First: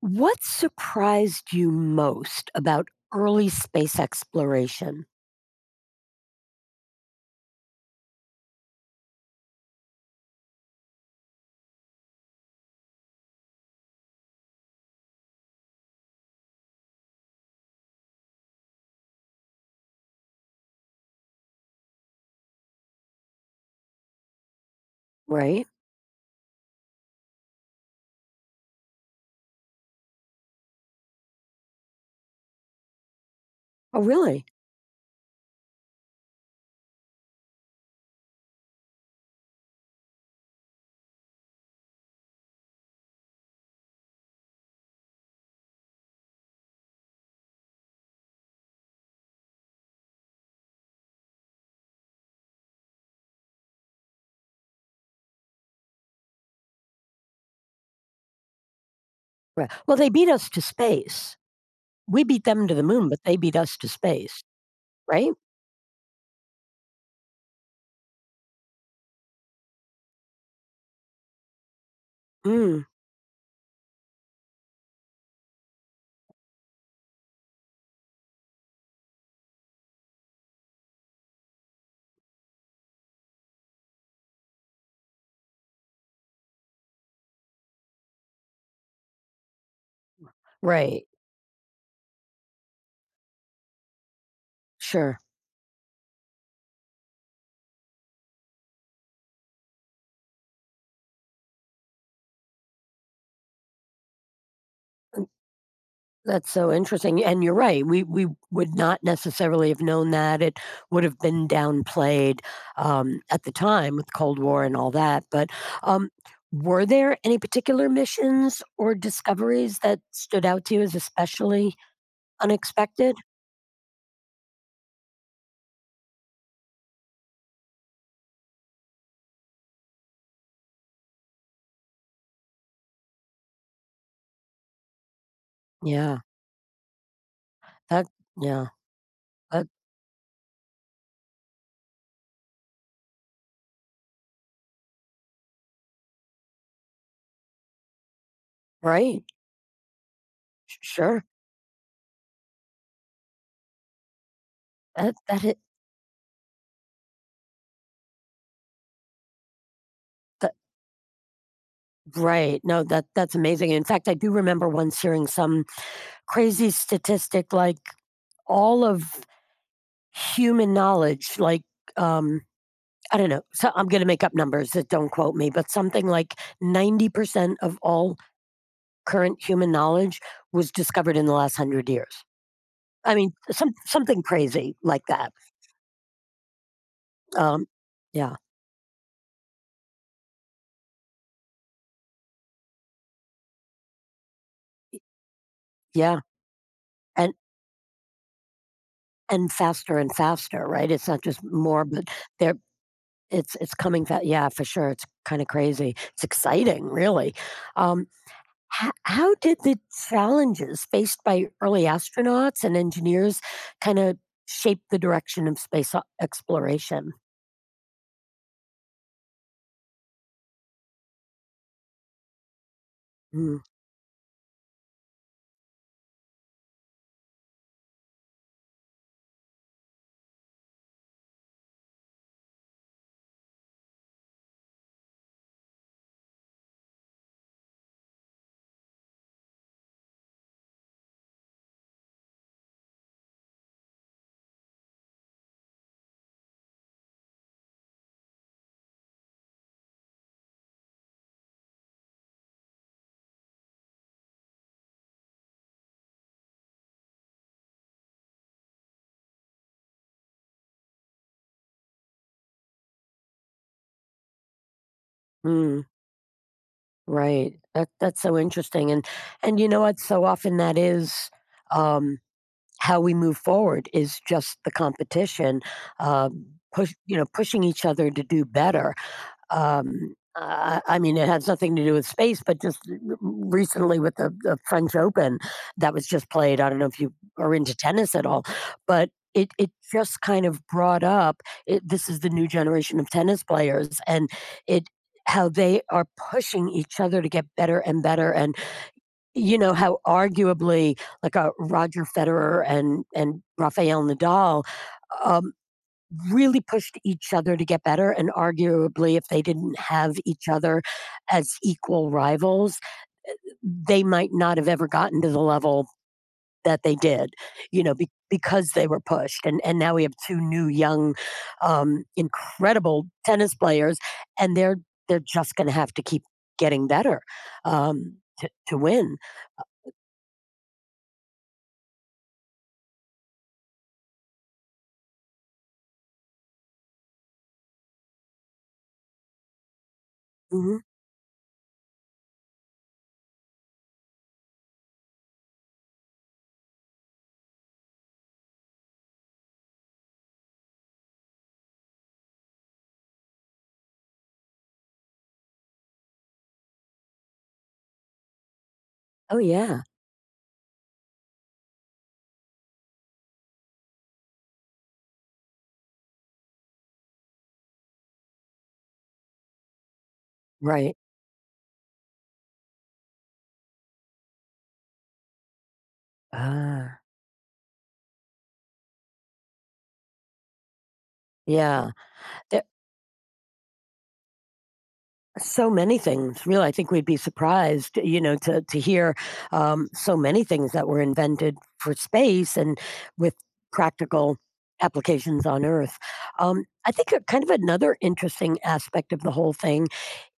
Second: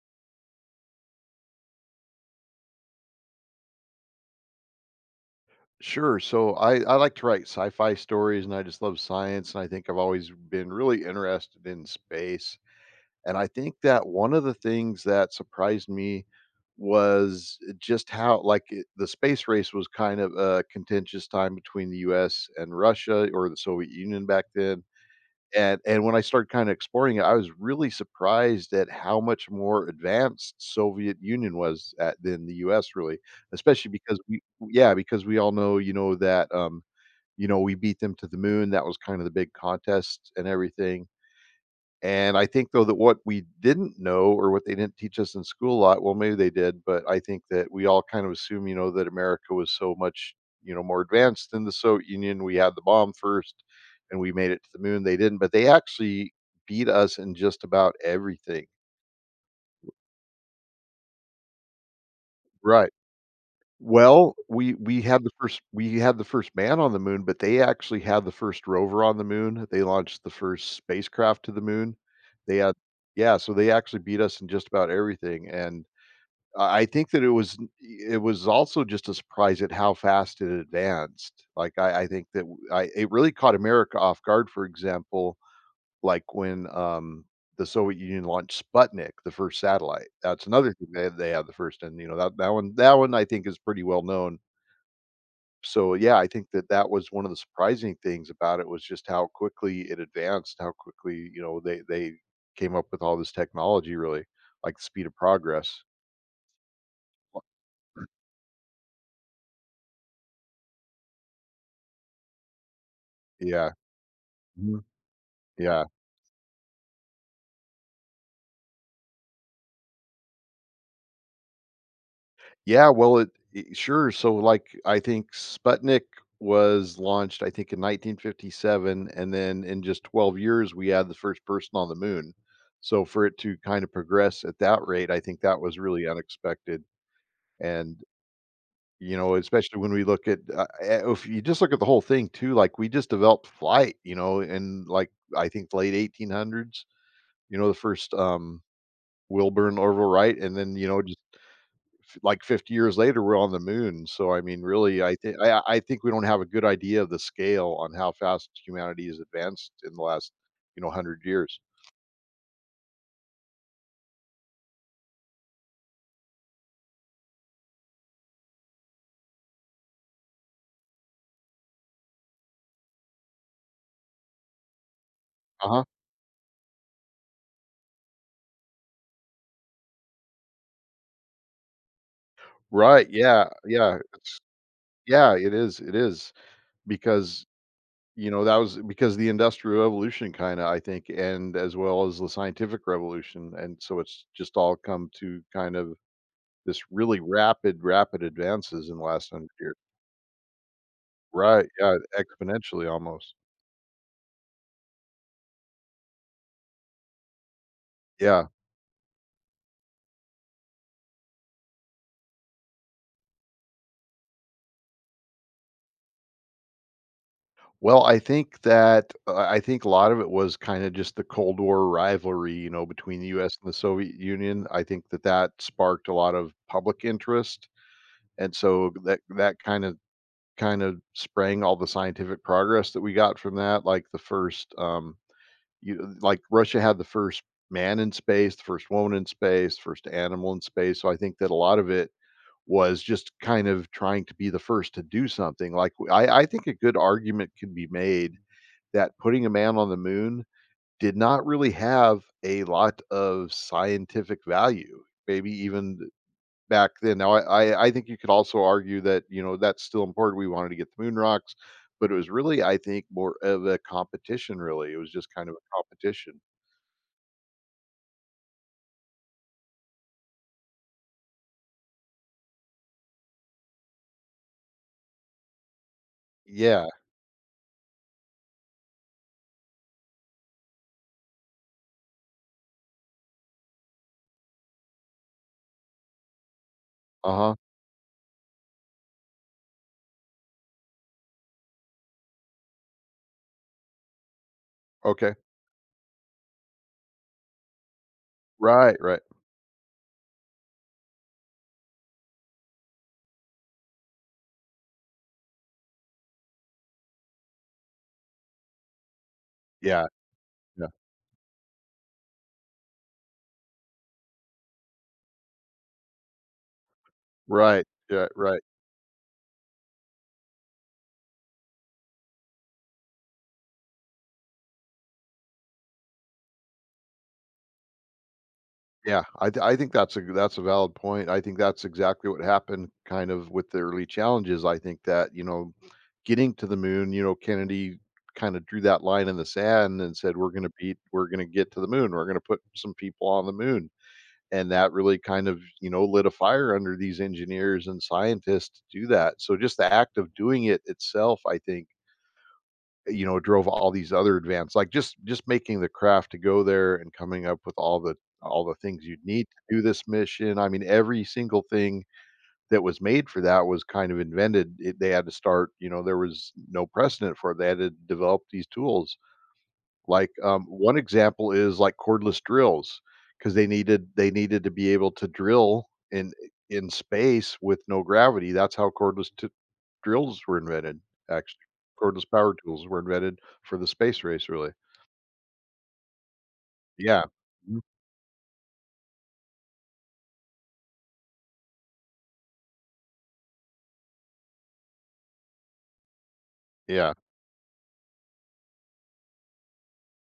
What surprised you most about early space exploration? Sure. So I like to write sci-fi stories and I just love science. And I think I've always been really interested in space. And I think that one of the things that surprised me was just how the space race was kind of a contentious time between the US and Russia or the Soviet Union back then. Right? And when I started kinda exploring it, I was really surprised at how much more advanced Soviet Union was at than the US really, especially Oh, because we really? yeah, because we all know, we beat them to the moon. That was kind of the big contest and everything. And I think, though, that what we didn't know or what they didn't teach us in school a lot, well, maybe they did, but I think that we all kind of assume, that America was so much, more advanced than the Soviet Union. We had the bomb first and we made it to the moon. They didn't, but they actually beat us in just about everything. Right. Well, they beat us to space. We beat them to the Right. moon, but they beat us to Well, space, we had the right? first we had the first man on the moon, but they actually had the first rover on the moon. They launched the first spacecraft to the moon. They had Mm, Yeah, so they actually beat us in just about everything. And I think that it was also just a surprise at how fast it advanced. I think that w- I it really caught America off guard. For example, like when the Soviet Union launched Sputnik, the first satellite. That's another thing right. They had the first, and you know that that one I think is pretty well known. Sure. So yeah, I think that that was one of the surprising things about it, was just how quickly it advanced, how quickly, you know, they came up with all this technology. Really, like the speed of progress. That's so interesting. And you're right. We would not necessarily have known that. It would have been downplayed at the Yeah. time with Cold War and Mhm. all that. But Yeah. um, were there any particular missions or discoveries that stood out to you as especially Yeah, unexpected? well, so, like, I think Sputnik was launched, I think, in 1957, and then in just 12 years, we had the first person on the moon. So for it to kind of progress at that rate, I think that was really Yeah, unexpected, and, that yeah, you know, that especially when we look at, if you just look at the whole thing too, like, we just developed flight, you know, in, like, I think late 1800s, you know, right, Wilbur and Orville Wright, and then, s you know, just sure, like 50 years later, we're on the moon. So, I mean, really, that I think that hit I, I think we don't have a good idea of the scale on how fast humanity has advanced in the last, that you know, hundred years. right, no, that that's amazing. In fact, I do remember once hearing some crazy statistic, like, all of human knowledge, um, I don't know, so I'm gonna make up numbers, that don't quote me, Uh but huh. something like 90% of all current human knowledge was discovered in the last 100 years. Right. I mean, Yeah. some something crazy like that, Yeah. It is because um, you yeah, know that was because the industrial revolution, kind of, I think, and as well as the scientific revolution, and so it's just all come to kind of yeah, this really and rapid advances in the last 100 And years. faster and faster, right? It's not just Right, more, yeah, but there exponentially almost. It's coming fa yeah, for sure, it's kinda crazy. It's exciting, really. Um, Yeah. ho how did the challenges faced by early astronauts and engineers kinda shape the direction of space o exploration? Well, I think that I think a lot of it was kind of just the Cold War rivalry, you know, between the US Mm, and the Soviet Union. I think that that sparked a lot of public interest, and so that that kind of sprang all the scientific progress that we got from that, like the first you like Russia had the first man in space, the first woman in space, first animal in space. So I think that a lot of it was just kind of trying to be the first to do something. Like, I think a good argument can be made that putting a man on the moon did not really have a lot of scientific value, maybe even back then. Now, I think you could also argue that, you know, that's still important, we wanted to get the moon rocks, but it was really, I think, more of a competition. Really, it was just kind of a mm, competition. right. That that's so interesting. And you know what? So often that is, um, how we move forward is just the competition, um, Yeah, push you know, pushing each other to do better. I mean, it has nothing to do with space, but just r- recently with the French Open that was just played. I don't know if you are uh-huh, into tennis at all, but it just kind of brought up it, this is the new generation of tennis players and it okay. how they are pushing each other to get better and better and Right, right. you know how arguably like a Roger Federer and Rafael Nadal, um, really pushed each other to get better. And arguably, if they didn't Yeah, have each other yeah. as equal rivals, they might not have ever gotten to the level that they did, you Right, know, be, yeah, right. because they were pushed. And now we have two new young, incredible tennis players, and they're just going to have to keep getting better to win. Yeah, I think that's a valid point. I think that's exactly what happened kind of with the early challenges. I think that, you know, getting to the moon, you know, Kennedy kinda drew that line in the sand and said, "We're gonna Hmm. beat we're gonna get to the moon. We're gonna put some people on the moon." And that really kind of, you know, lit a fire under these engineers and scientists to do that. So just the act of doing it itself, I think, you know, drove all these other advanced, like, just making the craft to go there and coming up with all the things you'd Oh need to yeah, do this mission. I mean, every single thing that was made for that was kind of invented. It They had to start, you know, there was no precedent for it. They had to develop these tools. Like, right. one example is, like, cordless drills, because they needed to be able to drill in Ah, space with no gravity. That's how cordless drills were invented. Actually, yeah. cordless power tools were invented for the space race, really. So many things, really. I think we'd be Yeah. Mhm. surprised, you know, to hear so many things that were invented for space and with practical applications on Earth. I think Yeah. a, kind of another interesting aspect of the whole thing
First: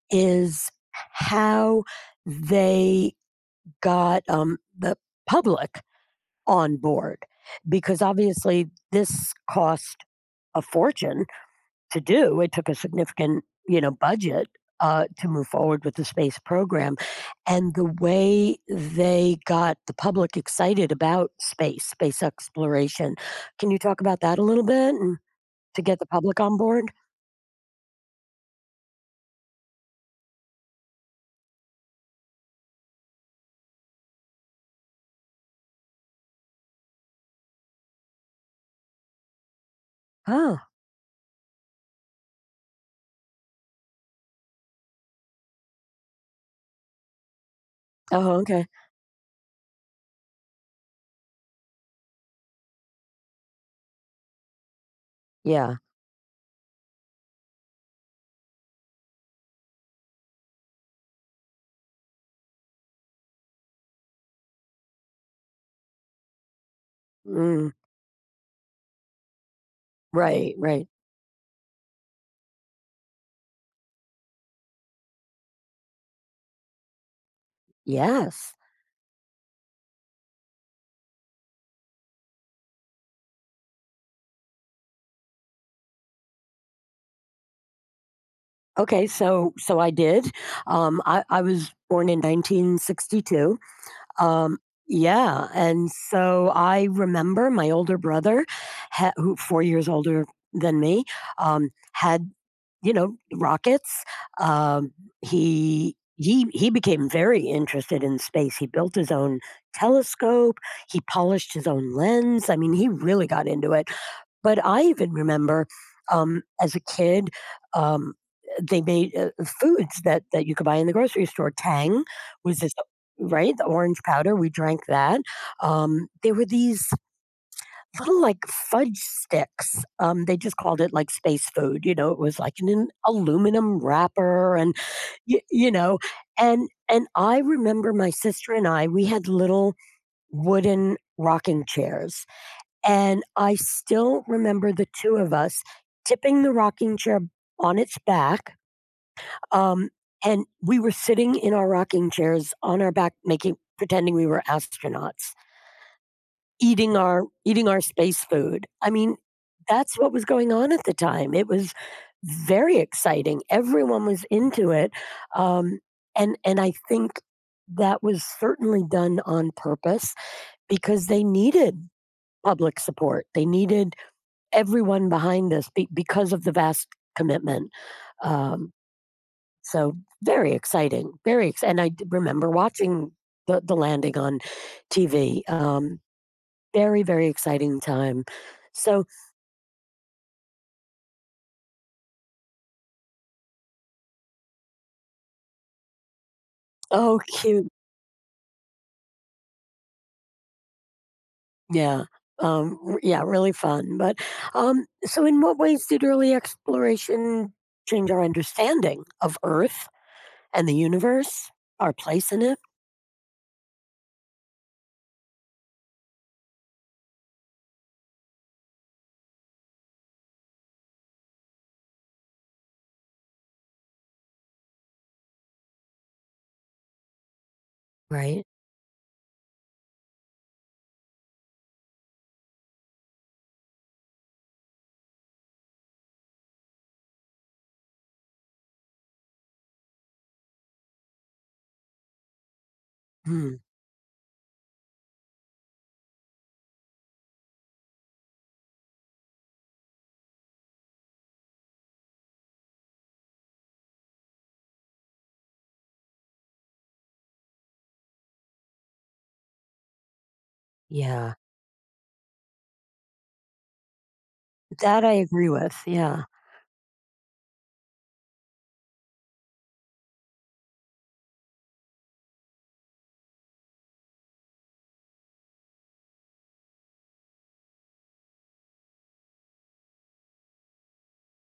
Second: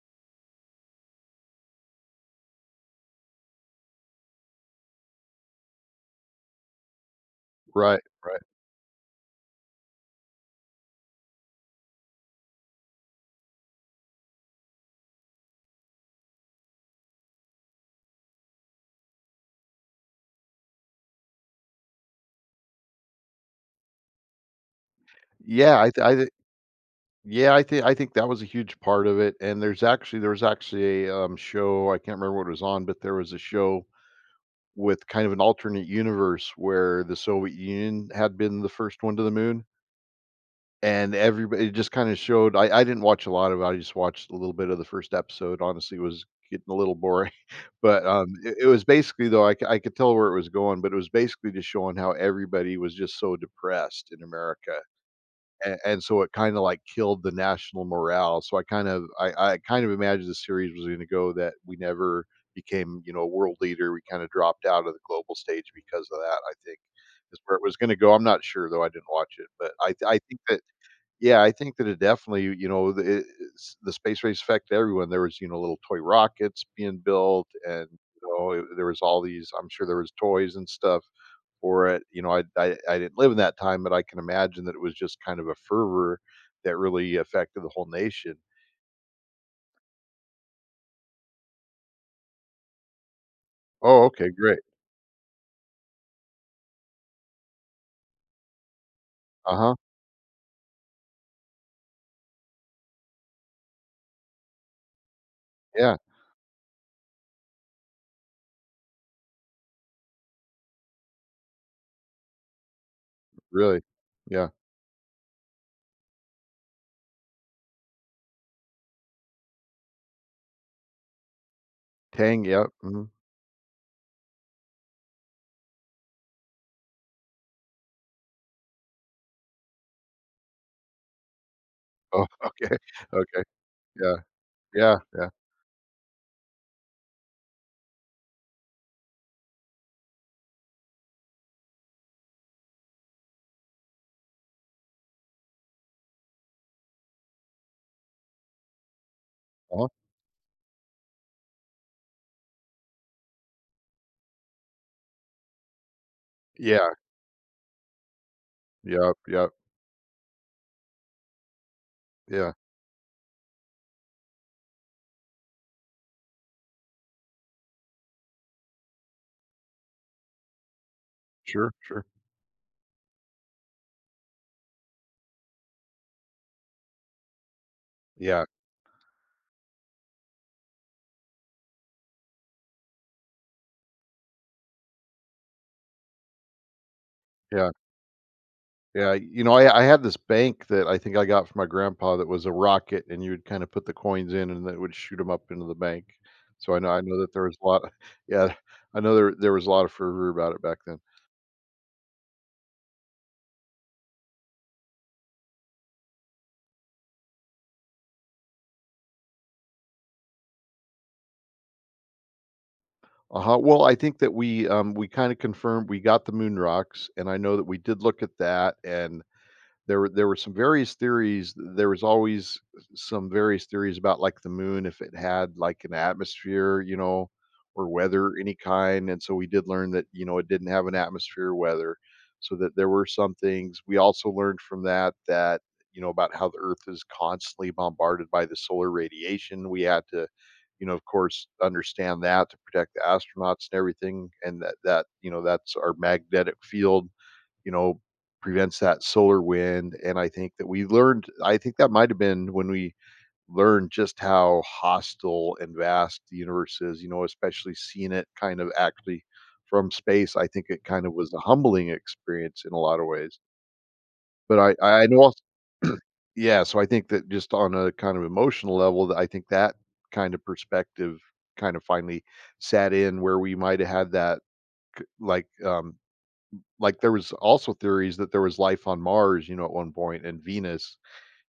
is how they got the public on board, because Right, right. obviously this cost a fortune to do. It took a significant, you know, budget to move forward with the space program, and the way they got the public excited about space, space exploration. Can you talk about that a little bit and Yeah, to get the I th public on board? yeah, I think that was a huge part of it, and there was actually a, show, I can't remember what it was on, but there was a show with kind of an alternate universe where the Soviet Union had been the first one to the moon, Oh, and everybody, it just kinda showed, I didn't watch a lot of it, I just watched a little bit of the first episode, honestly, it was getting a little boring. But, oh, it it okay, was basically, though, I could tell where it was going, but it was basically just showing how everybody was just so depressed in America, yeah, and so it kinda, like, killed the national morale. So I kind of, I kind of imagined the series was gonna go that we never became, you know, a world leader, we kinda dropped out of the global stage because of that, I think, is where it mm, was gonna go. I'm not sure though, I didn't watch it, but I think right, that right, yeah, I think that it definitely, you know, the space race affected everyone. There was, you know, little toy rockets being built and, you know, yes. it there was all these, I'm sure there was toys and stuff for it. You know, I didn't live in that time, but I can imagine that it was just kind of a fervor that really affected the whole nation. Okay, so so I did. I was born in 1962. Oh, okay, Um, great. yeah, and so I remember my older brother, ha- who four Uh-huh. years older than me, had, you know, rockets. Um, he Yeah, he he became very interested in space. He built his own telescope, he polished his own lens. I mean, he really got into really. it. Yeah. But I even remember, as a kid, um, they made, foods that that you could buy in the grocery store. Tang Tang, was yep, this mhm. right? The orange powder, we drank that. There were these little, like, fudge sticks. They just called it, like, space food, you know? It Oh, was, like, in okay, an okay. aluminum Yeah, wrapper and yeah, yeah. y you know? And I remember my sister and I, we had little wooden rocking chairs and I still remember the two of us tipping the rocking chair on its back, Uh-huh. um, and we were sitting in our rocking chairs on our back making pretending we were astronauts, Yeah, eating our space food. I mean, yep, yep, that's what was going on at the time. It was yeah. very exciting. Everyone was into it, um, and I think that was certainly done on purpose because they Sure, needed sure. public support. They needed everyone behind this be- because of the vast commitment. Yeah, Um, so very exciting, very ex- and I d- remember watching the landing on TV. Very very yeah. exciting time. So Yeah, you know, I had this bank that I think I got from my grandpa that was a rocket, and you would kind of put the coins in, and it would shoot them up into the bank. So I know oh that there was a cute, lot. Yeah, I know there was a lot of fervor about it back then. yeah, r- yeah, really fun. But so, in what ways did early exploration change our understanding of Earth and the universe, our place in it? Uh-huh. Well, I think that we kind of confirmed, we got the moon rocks, and I know that we did look at that, and there were some various theories. There was always some various theories about like the moon, if it had like an atmosphere, you know, or weather Right. any kind. And so we did learn that, you know, it didn't have an atmosphere or weather, so that there were some things. We also learned from that you know, about how the Earth is constantly bombarded by the solar radiation. We had to, you know, of course, understand that to protect the Hmm. astronauts and everything, and that you know that's our magnetic field, you know, prevents that solar wind. And I think that we learned I think that might have been when we learned just how hostile and vast the universe is, you know, especially seeing it kind of actually from space. I think it kind of Yeah, was a humbling experience in a lot of ways. But I I that I I know als agree with. Yeah. yeah, so I think that just on a kind of emotional level, that I think that kind of perspective kind of finally sat in, where we might have had that c like, there was also theories that there was life on Mars, you know, at one point, and Venus.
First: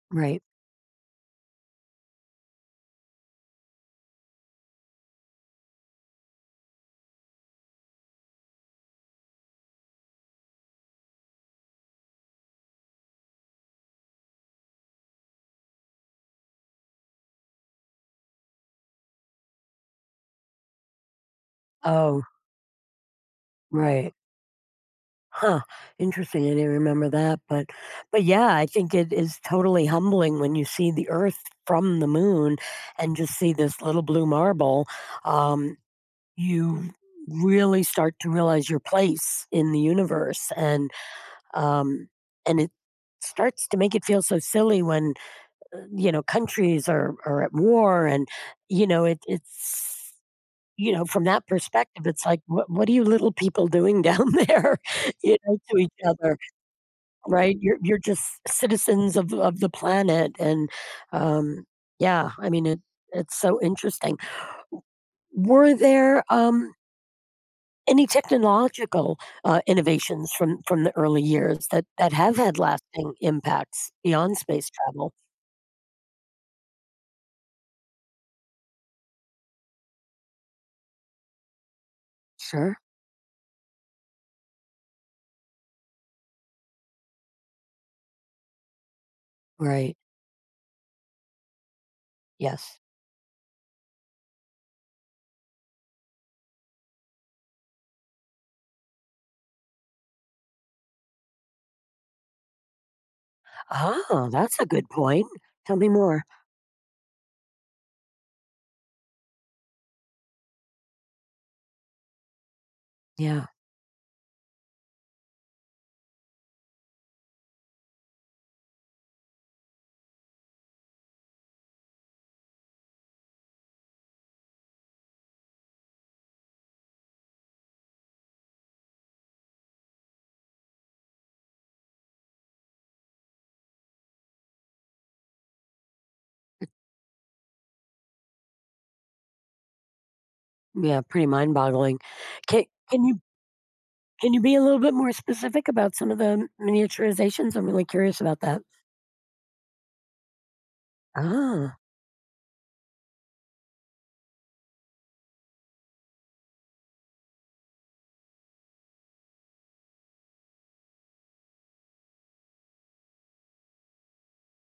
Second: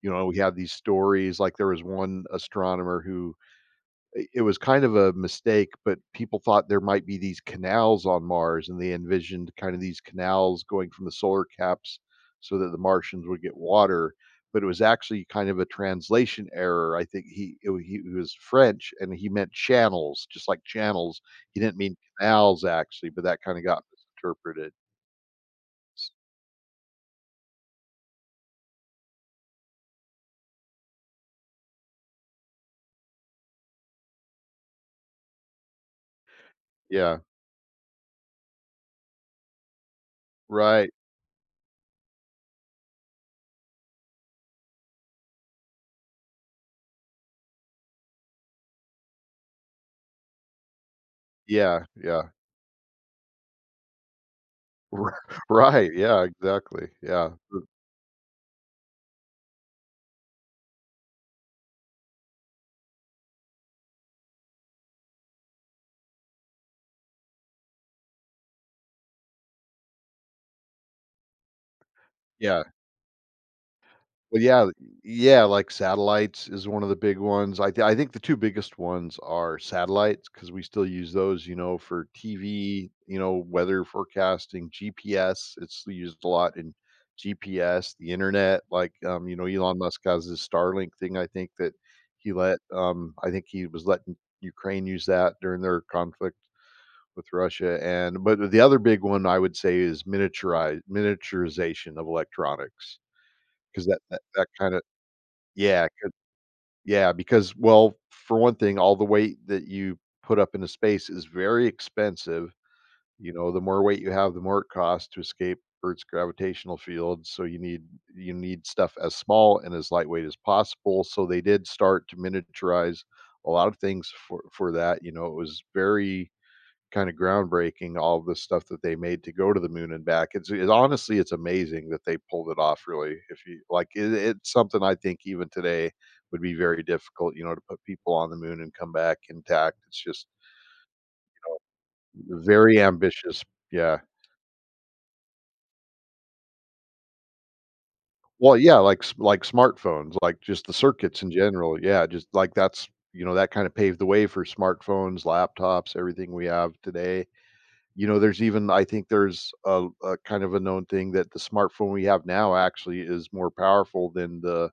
You know, we Right. had these stories, like, there was one astronomer who I it was kind of a mistake, but people thought there might be these canals on Mars, and they envisioned kind of these canals going from the solar caps so that the Martians would get water, but it was actually kind of a translation error. I think he it wa he was French, and he meant channels, just like channels. He didn't mean Oh, canals, actually, but that kinda got right. misinterpreted. Huh. Interesting. I didn't remember that, but yeah, I think it is totally humbling when you see the Earth from the moon and just see this little blue marble. Um, you Yeah. really start to realize your place in the universe, Right. Um, and it starts to make it feel so silly when you know countries are at war, and you know it's you know, from that Yeah, perspective, it's yeah. like, what are you little people doing down there, R you know, to right, each yeah, other, exactly. Yeah, right? th You're just citizens of the planet, and um, yeah, I mean, it it's so interesting. Were there any technological innovations from the early years that that have had Yeah. lasting impacts beyond Well, yeah, space travel? yeah, like satellites is one of the big ones. I think the two biggest ones are satellites, because we still use those, you know, for Sure, TV, you know, weather forecasting, GPS. It's used a lot in GPS, the Internet, like, you know, Elon right, Musk has this Starlink thing, I think, that yes. I think he was letting Ukraine use that during their conflict. With Russia. And but the other big one I would say is miniaturize miniaturization of electronics, 'cause that Oh, that that's a kinda good point. Tell yeah, me 'cau more. yeah, because, well, for one thing, all the weight that you put up into space is very expensive, you Yeah. know, the more weight you have, the more it costs to escape Earth's gravitational field, so you need stuff as small and as lightweight as possible, so they did start to miniaturize a lot of things for that. You know, it was very kinda groundbreaking, all of the stuff that they made to go to the moon and back. It's it honestly, it's amazing that they pulled it off, really. If you like, it it's something I think even today would be very difficult, you know, to put people on the moon and come back intact. It's just Yeah, pretty mind-boggling. Can very can you ambitious. Yeah. can you be a little bit more specific about some of the miniaturizations? I'm really curious about Well, that. yeah, like s like smartphones, like just the circuits in Ah, general. Yeah, just like that's, you know, that kinda paved the way for smartphones, laptops, everything we have today. You know, there's even, I think there's a kind of a known thing, that the smartphone we have now actually is more powerful than the,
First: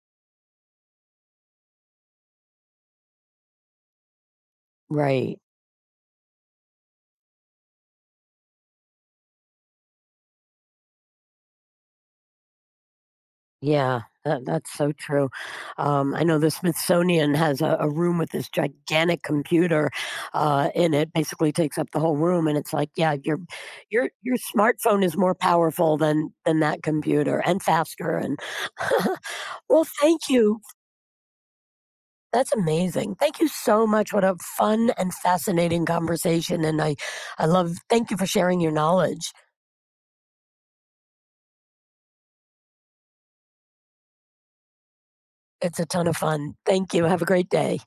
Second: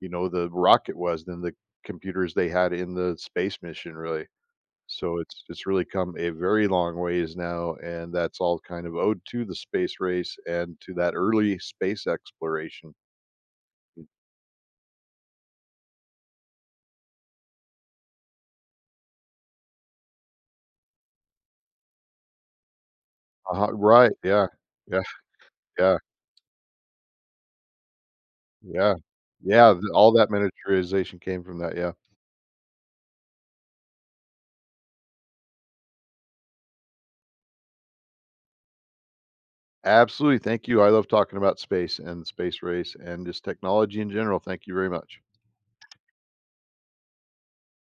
you know, the rocket was than the computers they had in the space mission, really. So right. it's really come a very long ways now, and that's all kind of owed to the space race and to that early space exploration. Yeah, that, that's so true. I know the Smithsonian has a room with this gigantic computer in it. Basically, takes up the whole room, and it's like, yeah, Uh-huh, right, your yeah. Yeah, smartphone is more powerful yeah, than that computer, and faster. And yeah. Yeah, th well, all thank that you. miniaturization came from that, yeah. That's amazing. Thank you so much. What a fun and fascinating conversation. And I love, thank you for sharing your knowledge. Absolutely, thank you. I love talking about space and the space race and just technology in general. Thank you very much. It's a ton of fun. Thank you. Have a great day.